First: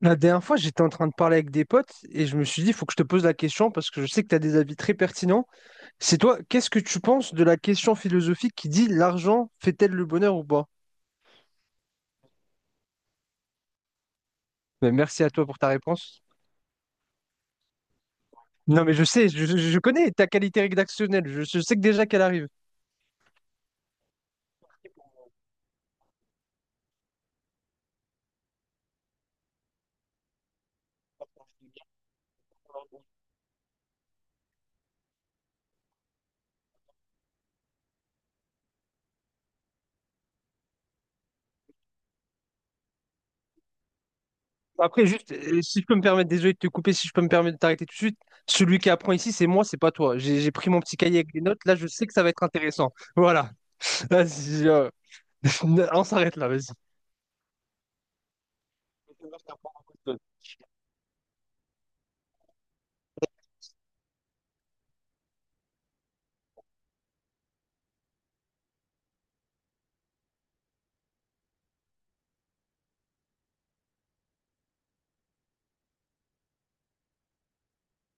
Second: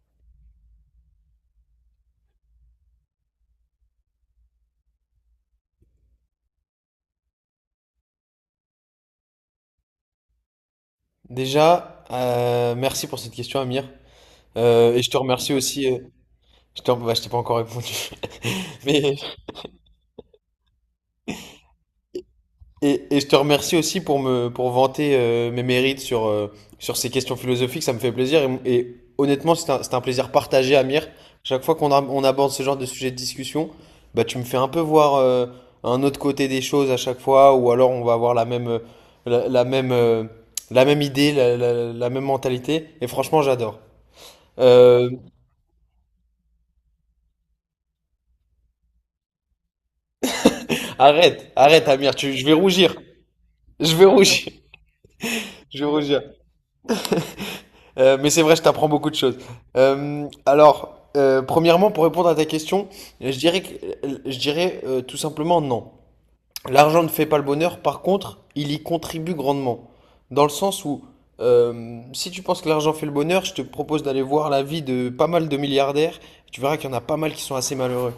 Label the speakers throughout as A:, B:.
A: La dernière fois, j'étais en train de parler avec des potes et je me suis dit, il faut que je te pose la question parce que je sais que tu as des avis très pertinents. C'est toi, qu'est-ce que tu penses de la question philosophique qui dit l'argent fait-elle le bonheur ou pas?
B: Déjà, merci pour cette question, Amir.
A: Ben,
B: Et je te
A: merci à toi
B: remercie
A: pour ta
B: aussi.
A: réponse.
B: Je je t'ai pas encore répondu.
A: Non, mais je
B: Mais,
A: sais, je connais ta qualité rédactionnelle, je sais que déjà qu'elle arrive.
B: et je te remercie aussi pour me pour vanter mes mérites sur ces questions philosophiques. Ça me fait plaisir. Et honnêtement, c'est un plaisir partagé, Amir. Chaque fois on aborde ce genre de sujet de discussion, bah, tu me fais un peu voir un autre côté des choses à chaque fois, ou alors on va avoir la la la même idée, la même mentalité. Et franchement, j'adore.
A: Après,
B: Euh,
A: juste, si je peux me permettre, désolé de te couper, si je peux me permettre de t'arrêter tout de suite, celui qui apprend ici, c'est moi, c'est pas toi. J'ai pris mon petit cahier avec des
B: Arrête,
A: notes, là, je
B: arrête,
A: sais que
B: Amir,
A: ça va être
B: je vais
A: intéressant.
B: rougir.
A: Voilà.
B: Je vais rougir.
A: Vas-y,
B: Je vais
A: On
B: rougir.
A: s'arrête là, vas-y.
B: Mais c'est vrai, je t'apprends beaucoup de choses. Premièrement, pour répondre à ta question, je dirais que, je dirais tout simplement non. L'argent ne fait pas le bonheur, par contre, il y contribue grandement. Dans le sens où si tu penses que l'argent fait le bonheur, je te propose d'aller voir la vie de pas mal de milliardaires. Tu verras qu'il y en a pas mal qui sont assez malheureux.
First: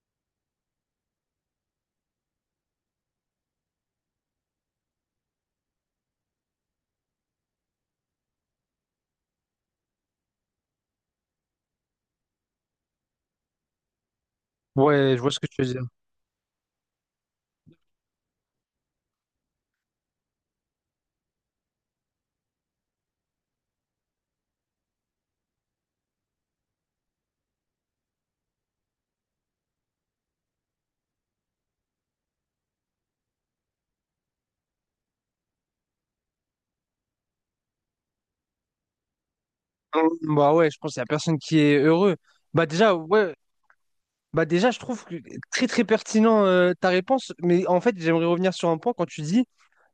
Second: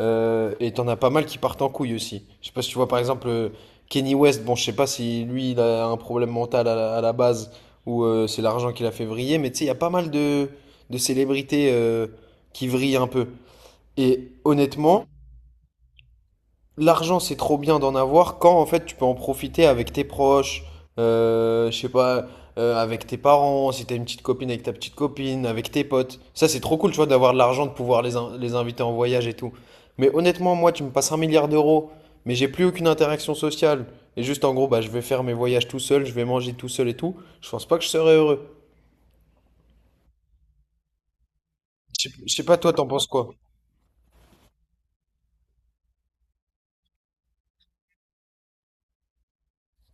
B: Et t'en as pas mal qui partent en couille aussi. Je sais pas si tu vois par exemple Kenny West. Bon, je sais pas si lui il a un problème mental à à la base ou c'est l'argent qui l'a fait vriller, mais tu sais, il y a pas mal de célébrités qui vrillent un peu. Et honnêtement,
A: Ouais, je vois ce que tu veux dire.
B: l'argent, c'est trop bien d'en avoir quand en fait tu peux en profiter avec tes proches, je sais pas, avec tes parents, si t'as une petite copine avec ta petite copine, avec tes potes. Ça, c'est trop cool, tu vois, d'avoir de l'argent, de pouvoir les inviter en voyage et tout. Mais honnêtement, moi, tu me passes un milliard d'euros, mais j'ai plus aucune interaction sociale. Et juste en gros, bah, je vais faire mes voyages tout seul, je vais manger tout seul et tout. Je pense pas que je serais heureux.
A: Bah ouais, je pense qu'il n'y a personne qui est heureux.
B: Je sais pas,
A: Bah
B: toi, t'en
A: déjà,
B: penses quoi?
A: ouais, bah déjà, je trouve que très très pertinent ta réponse, mais en fait, j'aimerais revenir sur un point quand tu dis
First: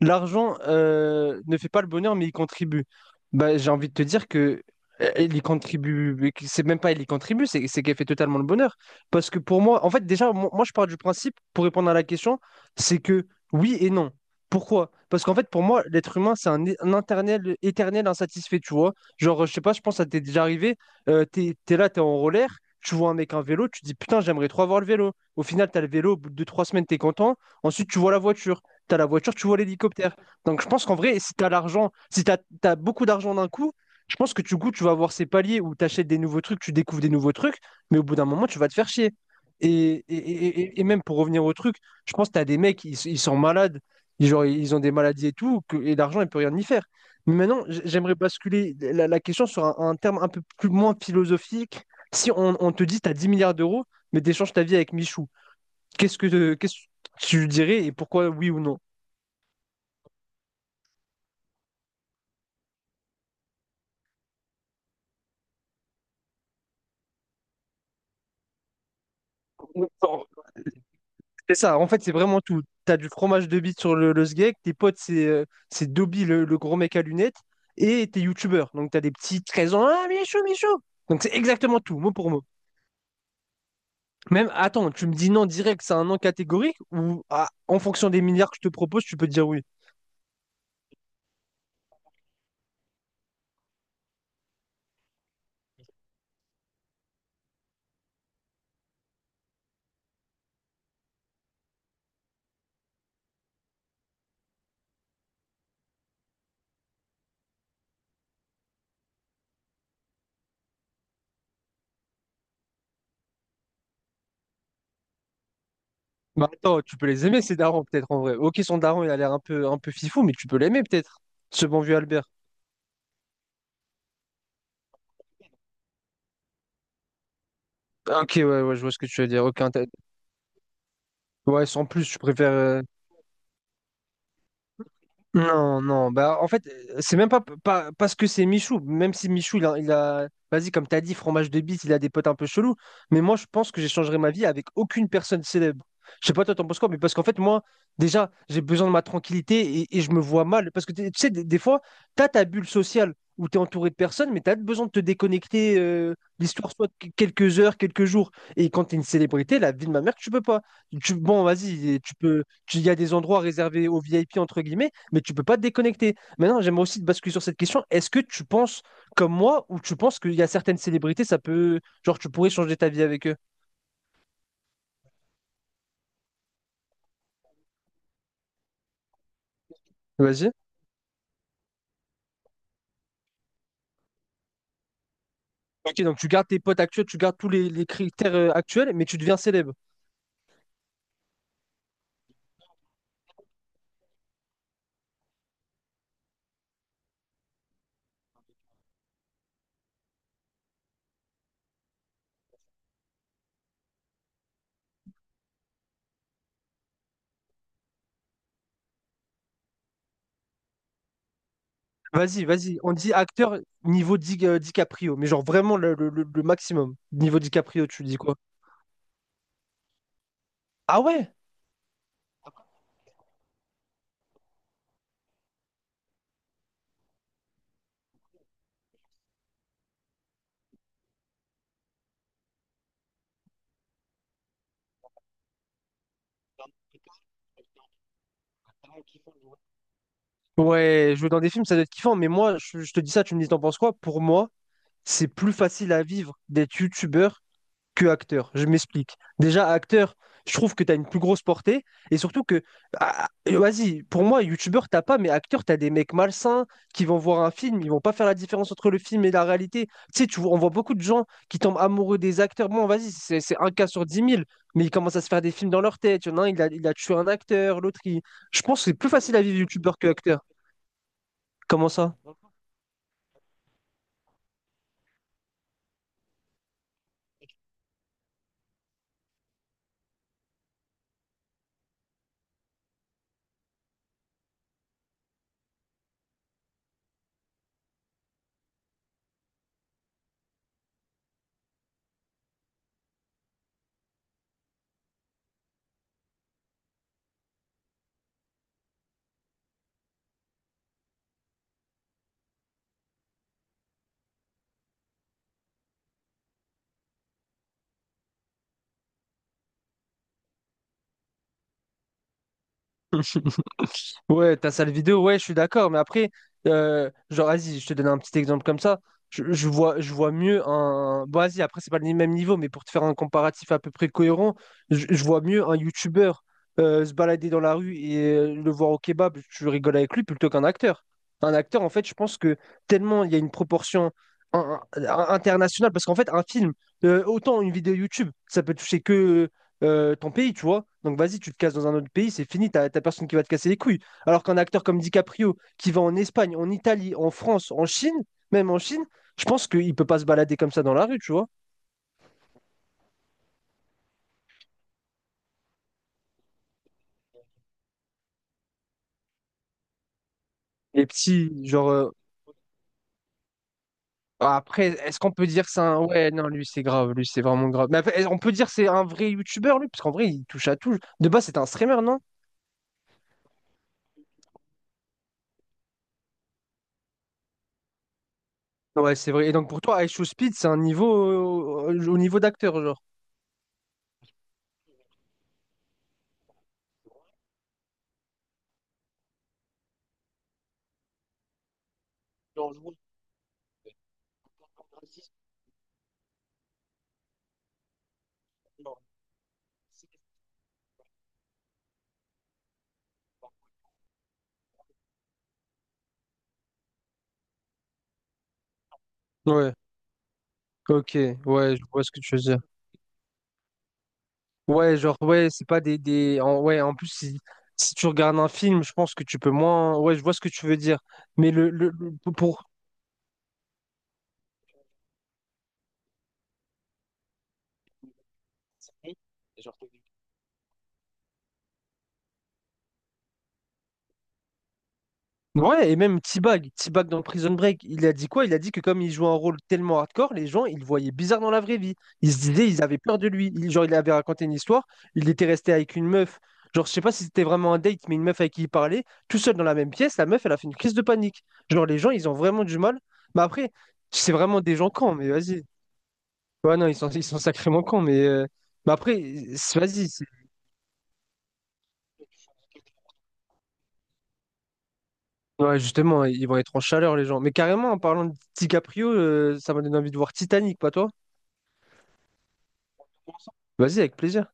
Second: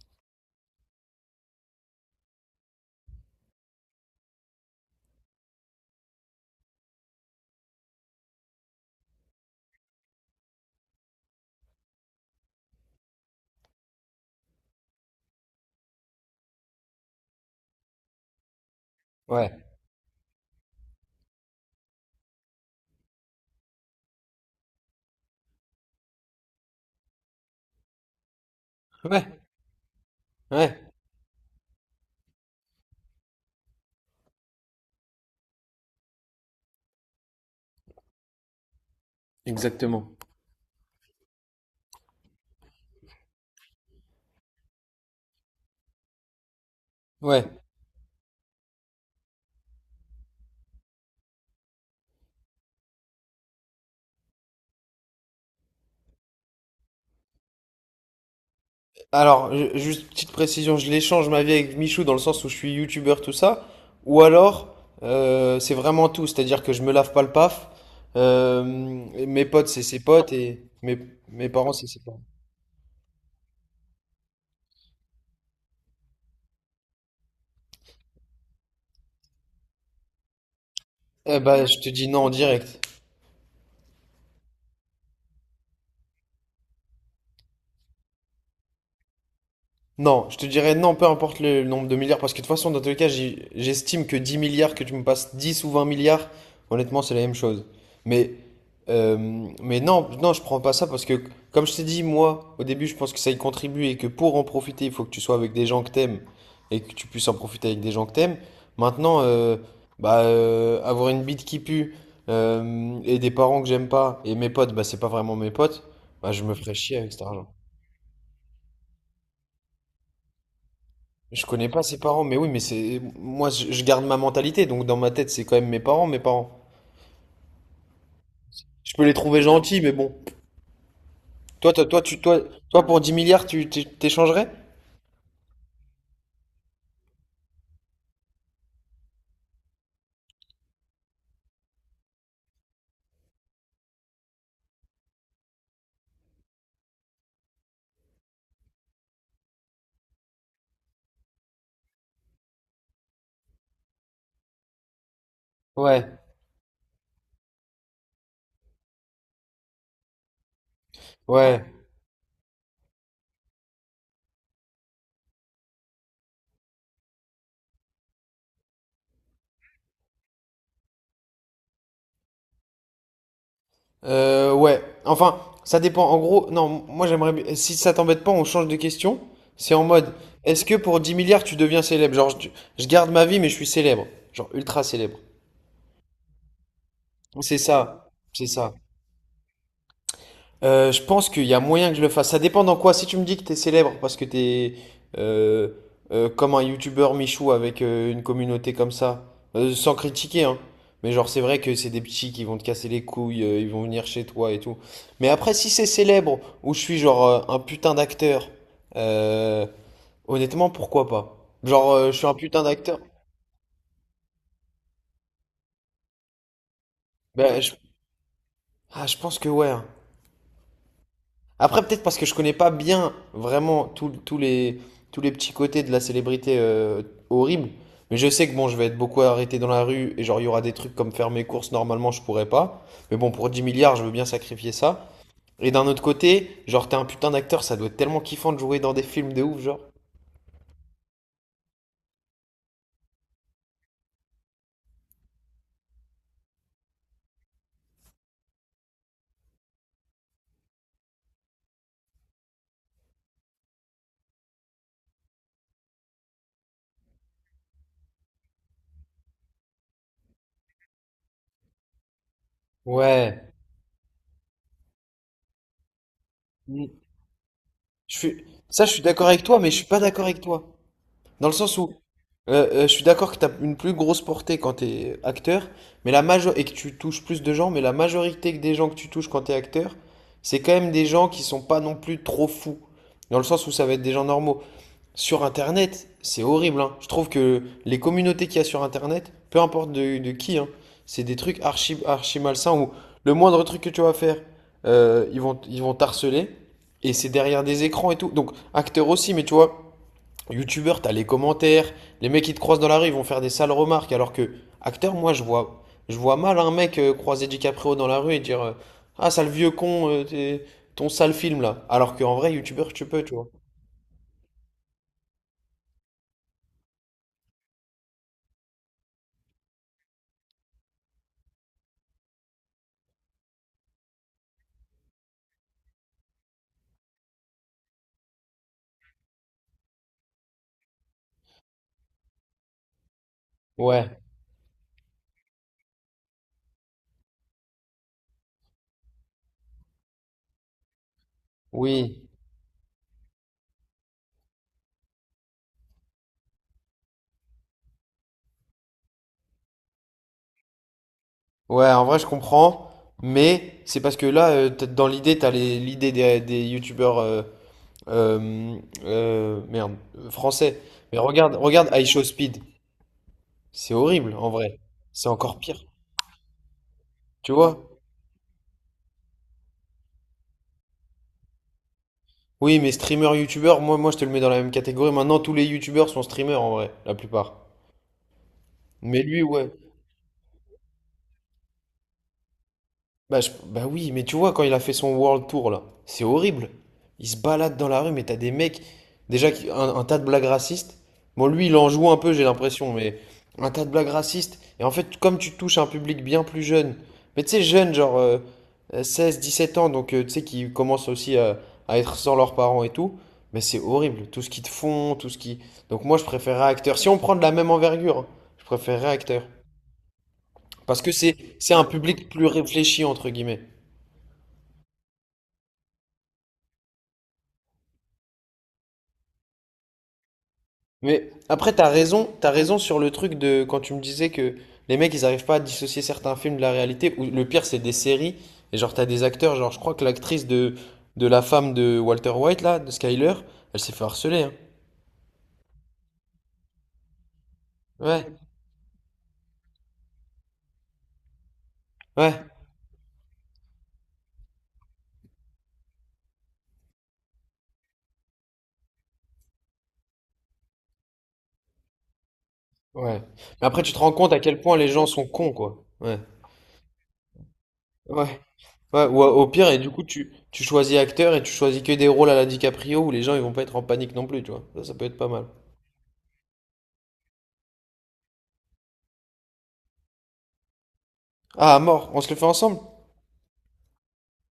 A: l'argent ne fait pas le bonheur, mais il contribue. Bah, j'ai envie de te dire que il y contribue, mais que c'est même pas il y contribue, c'est qu'elle fait totalement le bonheur. Parce que pour moi, en fait, déjà, moi, je pars du principe, pour répondre à la question, c'est que oui et non. Pourquoi? Parce qu'en fait, pour moi, l'être humain, c'est un éternel insatisfait, tu vois. Genre,
B: Ouais.
A: je sais pas, je pense que ça t'est déjà arrivé. T'es là, t'es en roller, tu vois un mec en vélo, tu te dis putain, j'aimerais trop avoir le vélo. Au final, t'as le vélo, au bout de deux, trois semaines, t'es content. Ensuite, tu vois la voiture. T'as la voiture,
B: Ouais.
A: tu vois l'hélicoptère. Donc, je
B: Ouais.
A: pense qu'en vrai, si t'as l'argent, si t'as beaucoup d'argent d'un coup, je pense que du coup, tu vas avoir ces paliers où t'achètes des nouveaux trucs, tu découvres des nouveaux trucs, mais au bout d'un moment, tu vas te faire chier. Et,
B: Exactement.
A: et, et- et et même pour revenir au truc, je pense que t'as des mecs, ils sont malades, ils, genre, ils ont des maladies et tout, et l'argent, il peut rien y faire. Mais
B: Ouais.
A: maintenant, j'aimerais basculer la question sur un terme un peu plus moins philosophique. Si on te dit tu as 10 milliards d'euros, mais t'échanges ta vie avec Michou, qu'est-ce que tu dirais et pourquoi oui ou non?
B: Alors, juste petite précision, je l'échange ma vie avec Michou dans le sens où je suis youtubeur, tout ça, ou alors c'est vraiment tout, c'est-à-dire que je me lave pas le paf, mes potes c'est ses potes et mes
A: C'est
B: parents
A: ça,
B: c'est
A: en
B: ses
A: fait, c'est
B: parents.
A: vraiment tout. T'as du fromage de bite sur le sgeg, tes potes, c'est Dobby, le gros mec à lunettes, et t'es youtubeur. Donc t'as des petits 13 ans, ah Michou, Michou! Donc c'est
B: Eh ben, je
A: exactement
B: te
A: tout,
B: dis
A: mot
B: non en
A: pour mot.
B: direct.
A: Même, attends, tu me dis non direct, c'est un non catégorique, ou ah, en fonction des milliards que je te propose, tu peux te dire oui?
B: Non, je te dirais non, peu importe le nombre de milliards, parce que de toute façon, dans tous les cas, j'estime que 10 milliards, que tu me passes 10 ou 20 milliards, honnêtement, c'est la même chose. Mais, mais non, non, je prends pas ça parce que, comme je t'ai dit, moi, au début, je pense que ça y contribue et que pour en profiter, il faut que tu sois avec des gens que t'aimes et que tu puisses en profiter avec des gens que t'aimes. Maintenant, avoir une bite qui pue et des parents que j'aime pas et mes potes, bah, c'est pas vraiment mes potes, bah, je
A: Mais
B: me ferais
A: attends, tu
B: chier
A: peux
B: avec cet
A: les aimer,
B: argent.
A: ces darons, peut-être en vrai. Ok, son daron, il a l'air un peu fifou, mais tu peux l'aimer, peut-être.
B: Je
A: Ce
B: connais
A: bon
B: pas
A: vieux
B: ses parents,
A: Albert.
B: mais oui, mais c'est. Moi, je garde ma mentalité, donc dans ma tête, c'est quand même mes parents, mes parents.
A: Ah, ok, ouais, ouais, je vois
B: Je
A: ce
B: peux
A: que
B: les
A: tu veux
B: trouver
A: dire. Ok,
B: gentils, mais bon.
A: ouais,
B: Toi, toi,
A: sans
B: toi,
A: plus,
B: tu,
A: je
B: toi,
A: préfère.
B: toi pour dix milliards, t'échangerais?
A: Non, non, bah en fait, c'est même pas, pas parce que c'est Michou, même si Michou, il a, vas-y, comme t'as dit, fromage de bise, il a des potes un peu chelous, mais moi, je pense que j'échangerai ma vie avec aucune personne célèbre. Je sais pas, toi, t'en penses quoi, mais parce qu'en fait, moi, déjà, j'ai besoin de ma tranquillité et je me vois mal, parce que tu sais, des fois, t'as ta bulle sociale où t'es entouré de personnes, mais t'as besoin de te déconnecter,
B: Ouais,
A: l'histoire soit de quelques heures, quelques jours, et quand t'es une célébrité, la vie de ma mère, tu peux pas. Tu, bon,
B: ouais.
A: vas-y, tu peux, il y a des endroits réservés aux VIP, entre guillemets, mais tu peux pas te déconnecter. Maintenant, j'aimerais aussi te basculer sur cette question. Est-ce que tu penses comme moi ou tu penses qu'il y a certaines célébrités, ça peut, genre, tu pourrais changer ta vie avec eux?
B: Ouais. Enfin, ça dépend. En gros, non, moi, Si ça t'embête pas, on change de question. C'est en mode,
A: Vas-y.
B: est-ce que pour 10 milliards, tu deviens célèbre? Je garde ma vie, mais je suis célèbre. Genre, ultra célèbre.
A: Ok, donc tu gardes tes potes actuels, tu gardes tous
B: C'est
A: les
B: ça.
A: critères
B: C'est ça.
A: actuels, mais tu deviens célèbre.
B: Je pense qu'il y a moyen que je le fasse. Ça dépend dans quoi. Si tu me dis que t'es célèbre parce que t'es euh, comme un youtubeur Michou avec une communauté comme ça, sans critiquer, hein. Mais genre c'est vrai que c'est des petits qui vont te casser les couilles, ils vont venir chez toi et tout. Mais après si c'est célèbre ou je suis genre un putain d'acteur, euh, honnêtement pourquoi pas? Genre je suis un
A: Vas-y,
B: putain
A: vas-y. On
B: d'acteur.
A: dit acteur niveau DiCaprio, mais genre vraiment le maximum. Niveau
B: Ben je,
A: DiCaprio, tu dis quoi?
B: ah, je pense que ouais. hein.
A: Ah ouais?
B: Après, peut-être parce que je connais pas bien vraiment tous les petits côtés de la célébrité horrible. Mais je sais que bon, je vais être beaucoup arrêté dans la rue et genre, il y aura des trucs comme faire mes courses, normalement, je pourrais pas. Mais bon, pour 10 milliards, je veux bien sacrifier ça. Et d'un autre côté, genre, t'es un putain d'acteur, ça doit être tellement kiffant de jouer dans des films de ouf, genre.
A: Ouais, jouer dans des films, ça doit être kiffant, mais moi, je te dis ça, tu me dis, t'en penses quoi? Pour moi, c'est plus facile à vivre d'être youtubeur que acteur. Je m'explique. Déjà, acteur, je trouve que tu as une plus grosse portée. Et surtout que, ah, et vas-y, pour moi, youtubeur, t'as pas, mais acteur, t'as des mecs malsains qui vont voir un film, ils vont pas faire la différence entre le film et la réalité. Tu sais, on voit beaucoup de gens qui tombent amoureux des acteurs. Bon, vas-y, c'est
B: Ouais.
A: c'est un cas sur 10 000, mais ils commencent à se faire des films dans leur tête. Il y en a un, il a, il
B: Mm.
A: a tué un acteur, l'autre, il... Je pense
B: Ça,
A: que
B: je
A: c'est
B: suis
A: plus
B: d'accord
A: facile à
B: avec toi,
A: vivre
B: mais je suis
A: youtubeur
B: pas
A: que
B: d'accord avec
A: acteur.
B: toi. Dans le sens
A: Comment
B: où
A: ça?
B: euh, euh, je suis d'accord que tu as une plus grosse portée quand tu es acteur, mais la major et que tu touches plus de gens, mais la majorité des gens que tu touches quand tu es acteur, c'est quand même des gens qui sont pas non plus trop fous. Dans le sens où ça va être des gens normaux. Sur Internet, c'est horrible, hein. Je trouve que les communautés qu'il y a sur Internet, peu importe de qui, hein, c'est des trucs archi, archi malsains où le moindre truc que tu vas faire, ils vont t'harceler. Et c'est derrière des écrans et tout. Donc, acteur aussi, mais tu vois. YouTubeur, t'as les commentaires, les mecs qui te croisent dans la rue, ils vont faire des sales remarques, alors que acteur, moi, je vois mal un mec croiser DiCaprio dans la rue et dire ah, sale vieux con, ton sale film là. Alors qu'en vrai, YouTubeur, tu peux, tu vois.
A: Ouais, ta salle vidéo, ouais, je suis d'accord, mais après, genre, vas-y, je te donne un petit exemple comme ça. Je vois mieux un. Bon, vas-y, après, c'est pas le même niveau, mais pour te faire un comparatif à peu près cohérent, je vois mieux un YouTuber se balader dans la rue et le voir au kebab, tu rigoles avec lui plutôt qu'un acteur. Un acteur, en fait, je pense que tellement il y a une proportion
B: Ouais,
A: internationale, parce qu'en fait, un film, autant une vidéo YouTube, ça peut toucher que ton pays, tu vois. Donc, vas-y, tu te casses dans un autre
B: oui.
A: pays, c'est fini, t'as personne qui va te casser les couilles. Alors qu'un acteur comme DiCaprio, qui va en Espagne, en Italie, en France, en Chine, même en Chine, je pense qu'il peut pas se balader comme ça dans la rue, tu vois.
B: Ouais, en vrai, je comprends, mais c'est parce que là, dans l'idée, l'idée des youtubeurs français.
A: Les
B: Mais regarde,
A: petits,
B: regarde
A: genre.
B: I Show Speed. C'est horrible, en vrai.
A: Après, est-ce
B: C'est
A: qu'on peut
B: encore
A: dire que c'est
B: pire.
A: un. Ouais, non, lui, c'est grave, lui, c'est
B: Tu
A: vraiment grave.
B: vois?
A: Mais après, on peut dire que c'est un vrai youtubeur, lui, parce qu'en vrai, il touche à tout. De base, c'est un streamer, non?
B: Oui, mais streamer, youtubeur, moi je te le mets dans la même catégorie. Maintenant, tous les youtubeurs sont streamers en vrai, la plupart.
A: Ouais,
B: Mais
A: c'est
B: lui,
A: vrai. Et donc,
B: ouais.
A: pour toi, I Show Speed, c'est un niveau. Au niveau d'acteur, genre.
B: Bah oui, mais tu vois, quand il a fait son World Tour là, c'est horrible. Il se balade dans la rue, mais t'as des mecs, un tas de blagues racistes. Bon, lui, il en joue un peu, j'ai l'impression, mais un tas de blagues racistes. Et en fait, comme tu touches un public bien plus jeune, mais tu sais, jeune, genre 16, 17 ans, donc tu sais, qui commencent aussi à être sans leurs parents et tout, mais c'est horrible, tout ce qu'ils te font, tout ce qui. Donc moi, je préférerais acteur. Si on prend de la même envergure, hein, je préférerais acteur.
A: Ouais,
B: Parce que
A: ok,
B: c'est
A: ouais, je
B: un
A: vois ce que
B: public
A: tu veux
B: plus
A: dire.
B: réfléchi, entre guillemets.
A: Ouais, genre, ouais, c'est pas des. Ouais, en plus, si tu regardes un film, je pense que tu peux moins. Ouais, je vois ce que tu veux dire.
B: Mais
A: Mais le,
B: après,
A: le, le-
B: t'as
A: pour...
B: raison sur le truc de quand tu me disais que les mecs ils arrivent pas à dissocier certains films de la réalité, ou le pire c'est des séries, et genre t'as des acteurs, genre je crois que de la femme de Walter White là, de Skyler, elle s'est fait harceler, hein.
A: Ouais, et même T-Bag, T-Bag dans Prison Break, il a dit
B: Ouais,
A: quoi? Il a dit que comme il jouait un rôle tellement hardcore, les gens, ils le voyaient bizarre dans la vraie vie. Ils se
B: ouais,
A: disaient, ils avaient peur de lui. Genre, il avait raconté une histoire, il était resté avec une meuf. Genre, je sais pas si c'était vraiment un date, mais une meuf avec qui il parlait, tout seul dans la même pièce, la meuf, elle a fait une crise de panique. Genre, les gens, ils ont vraiment du mal.
B: ouais.
A: Mais
B: Mais
A: après,
B: après tu te rends compte
A: c'est
B: à quel
A: vraiment
B: point
A: des
B: les
A: gens
B: gens
A: cons,
B: sont
A: mais
B: cons
A: vas-y.
B: quoi. Ouais,
A: Ouais, non, ils sont sacrément cons, mais,
B: ouais,
A: euh, mais
B: ouais,
A: après,
B: ou au pire, et du coup
A: vas-y.
B: tu choisis acteur et tu choisis que des rôles à la DiCaprio où les gens ils vont pas être en panique non plus, tu vois. Ça peut être pas mal.
A: Ouais, justement, ils vont être en chaleur, les gens. Mais carrément, en parlant de DiCaprio, ça m'a donné envie de voir Titanic, pas toi?
B: Ah, à mort, on se le fait ensemble?
A: Vas-y, avec plaisir.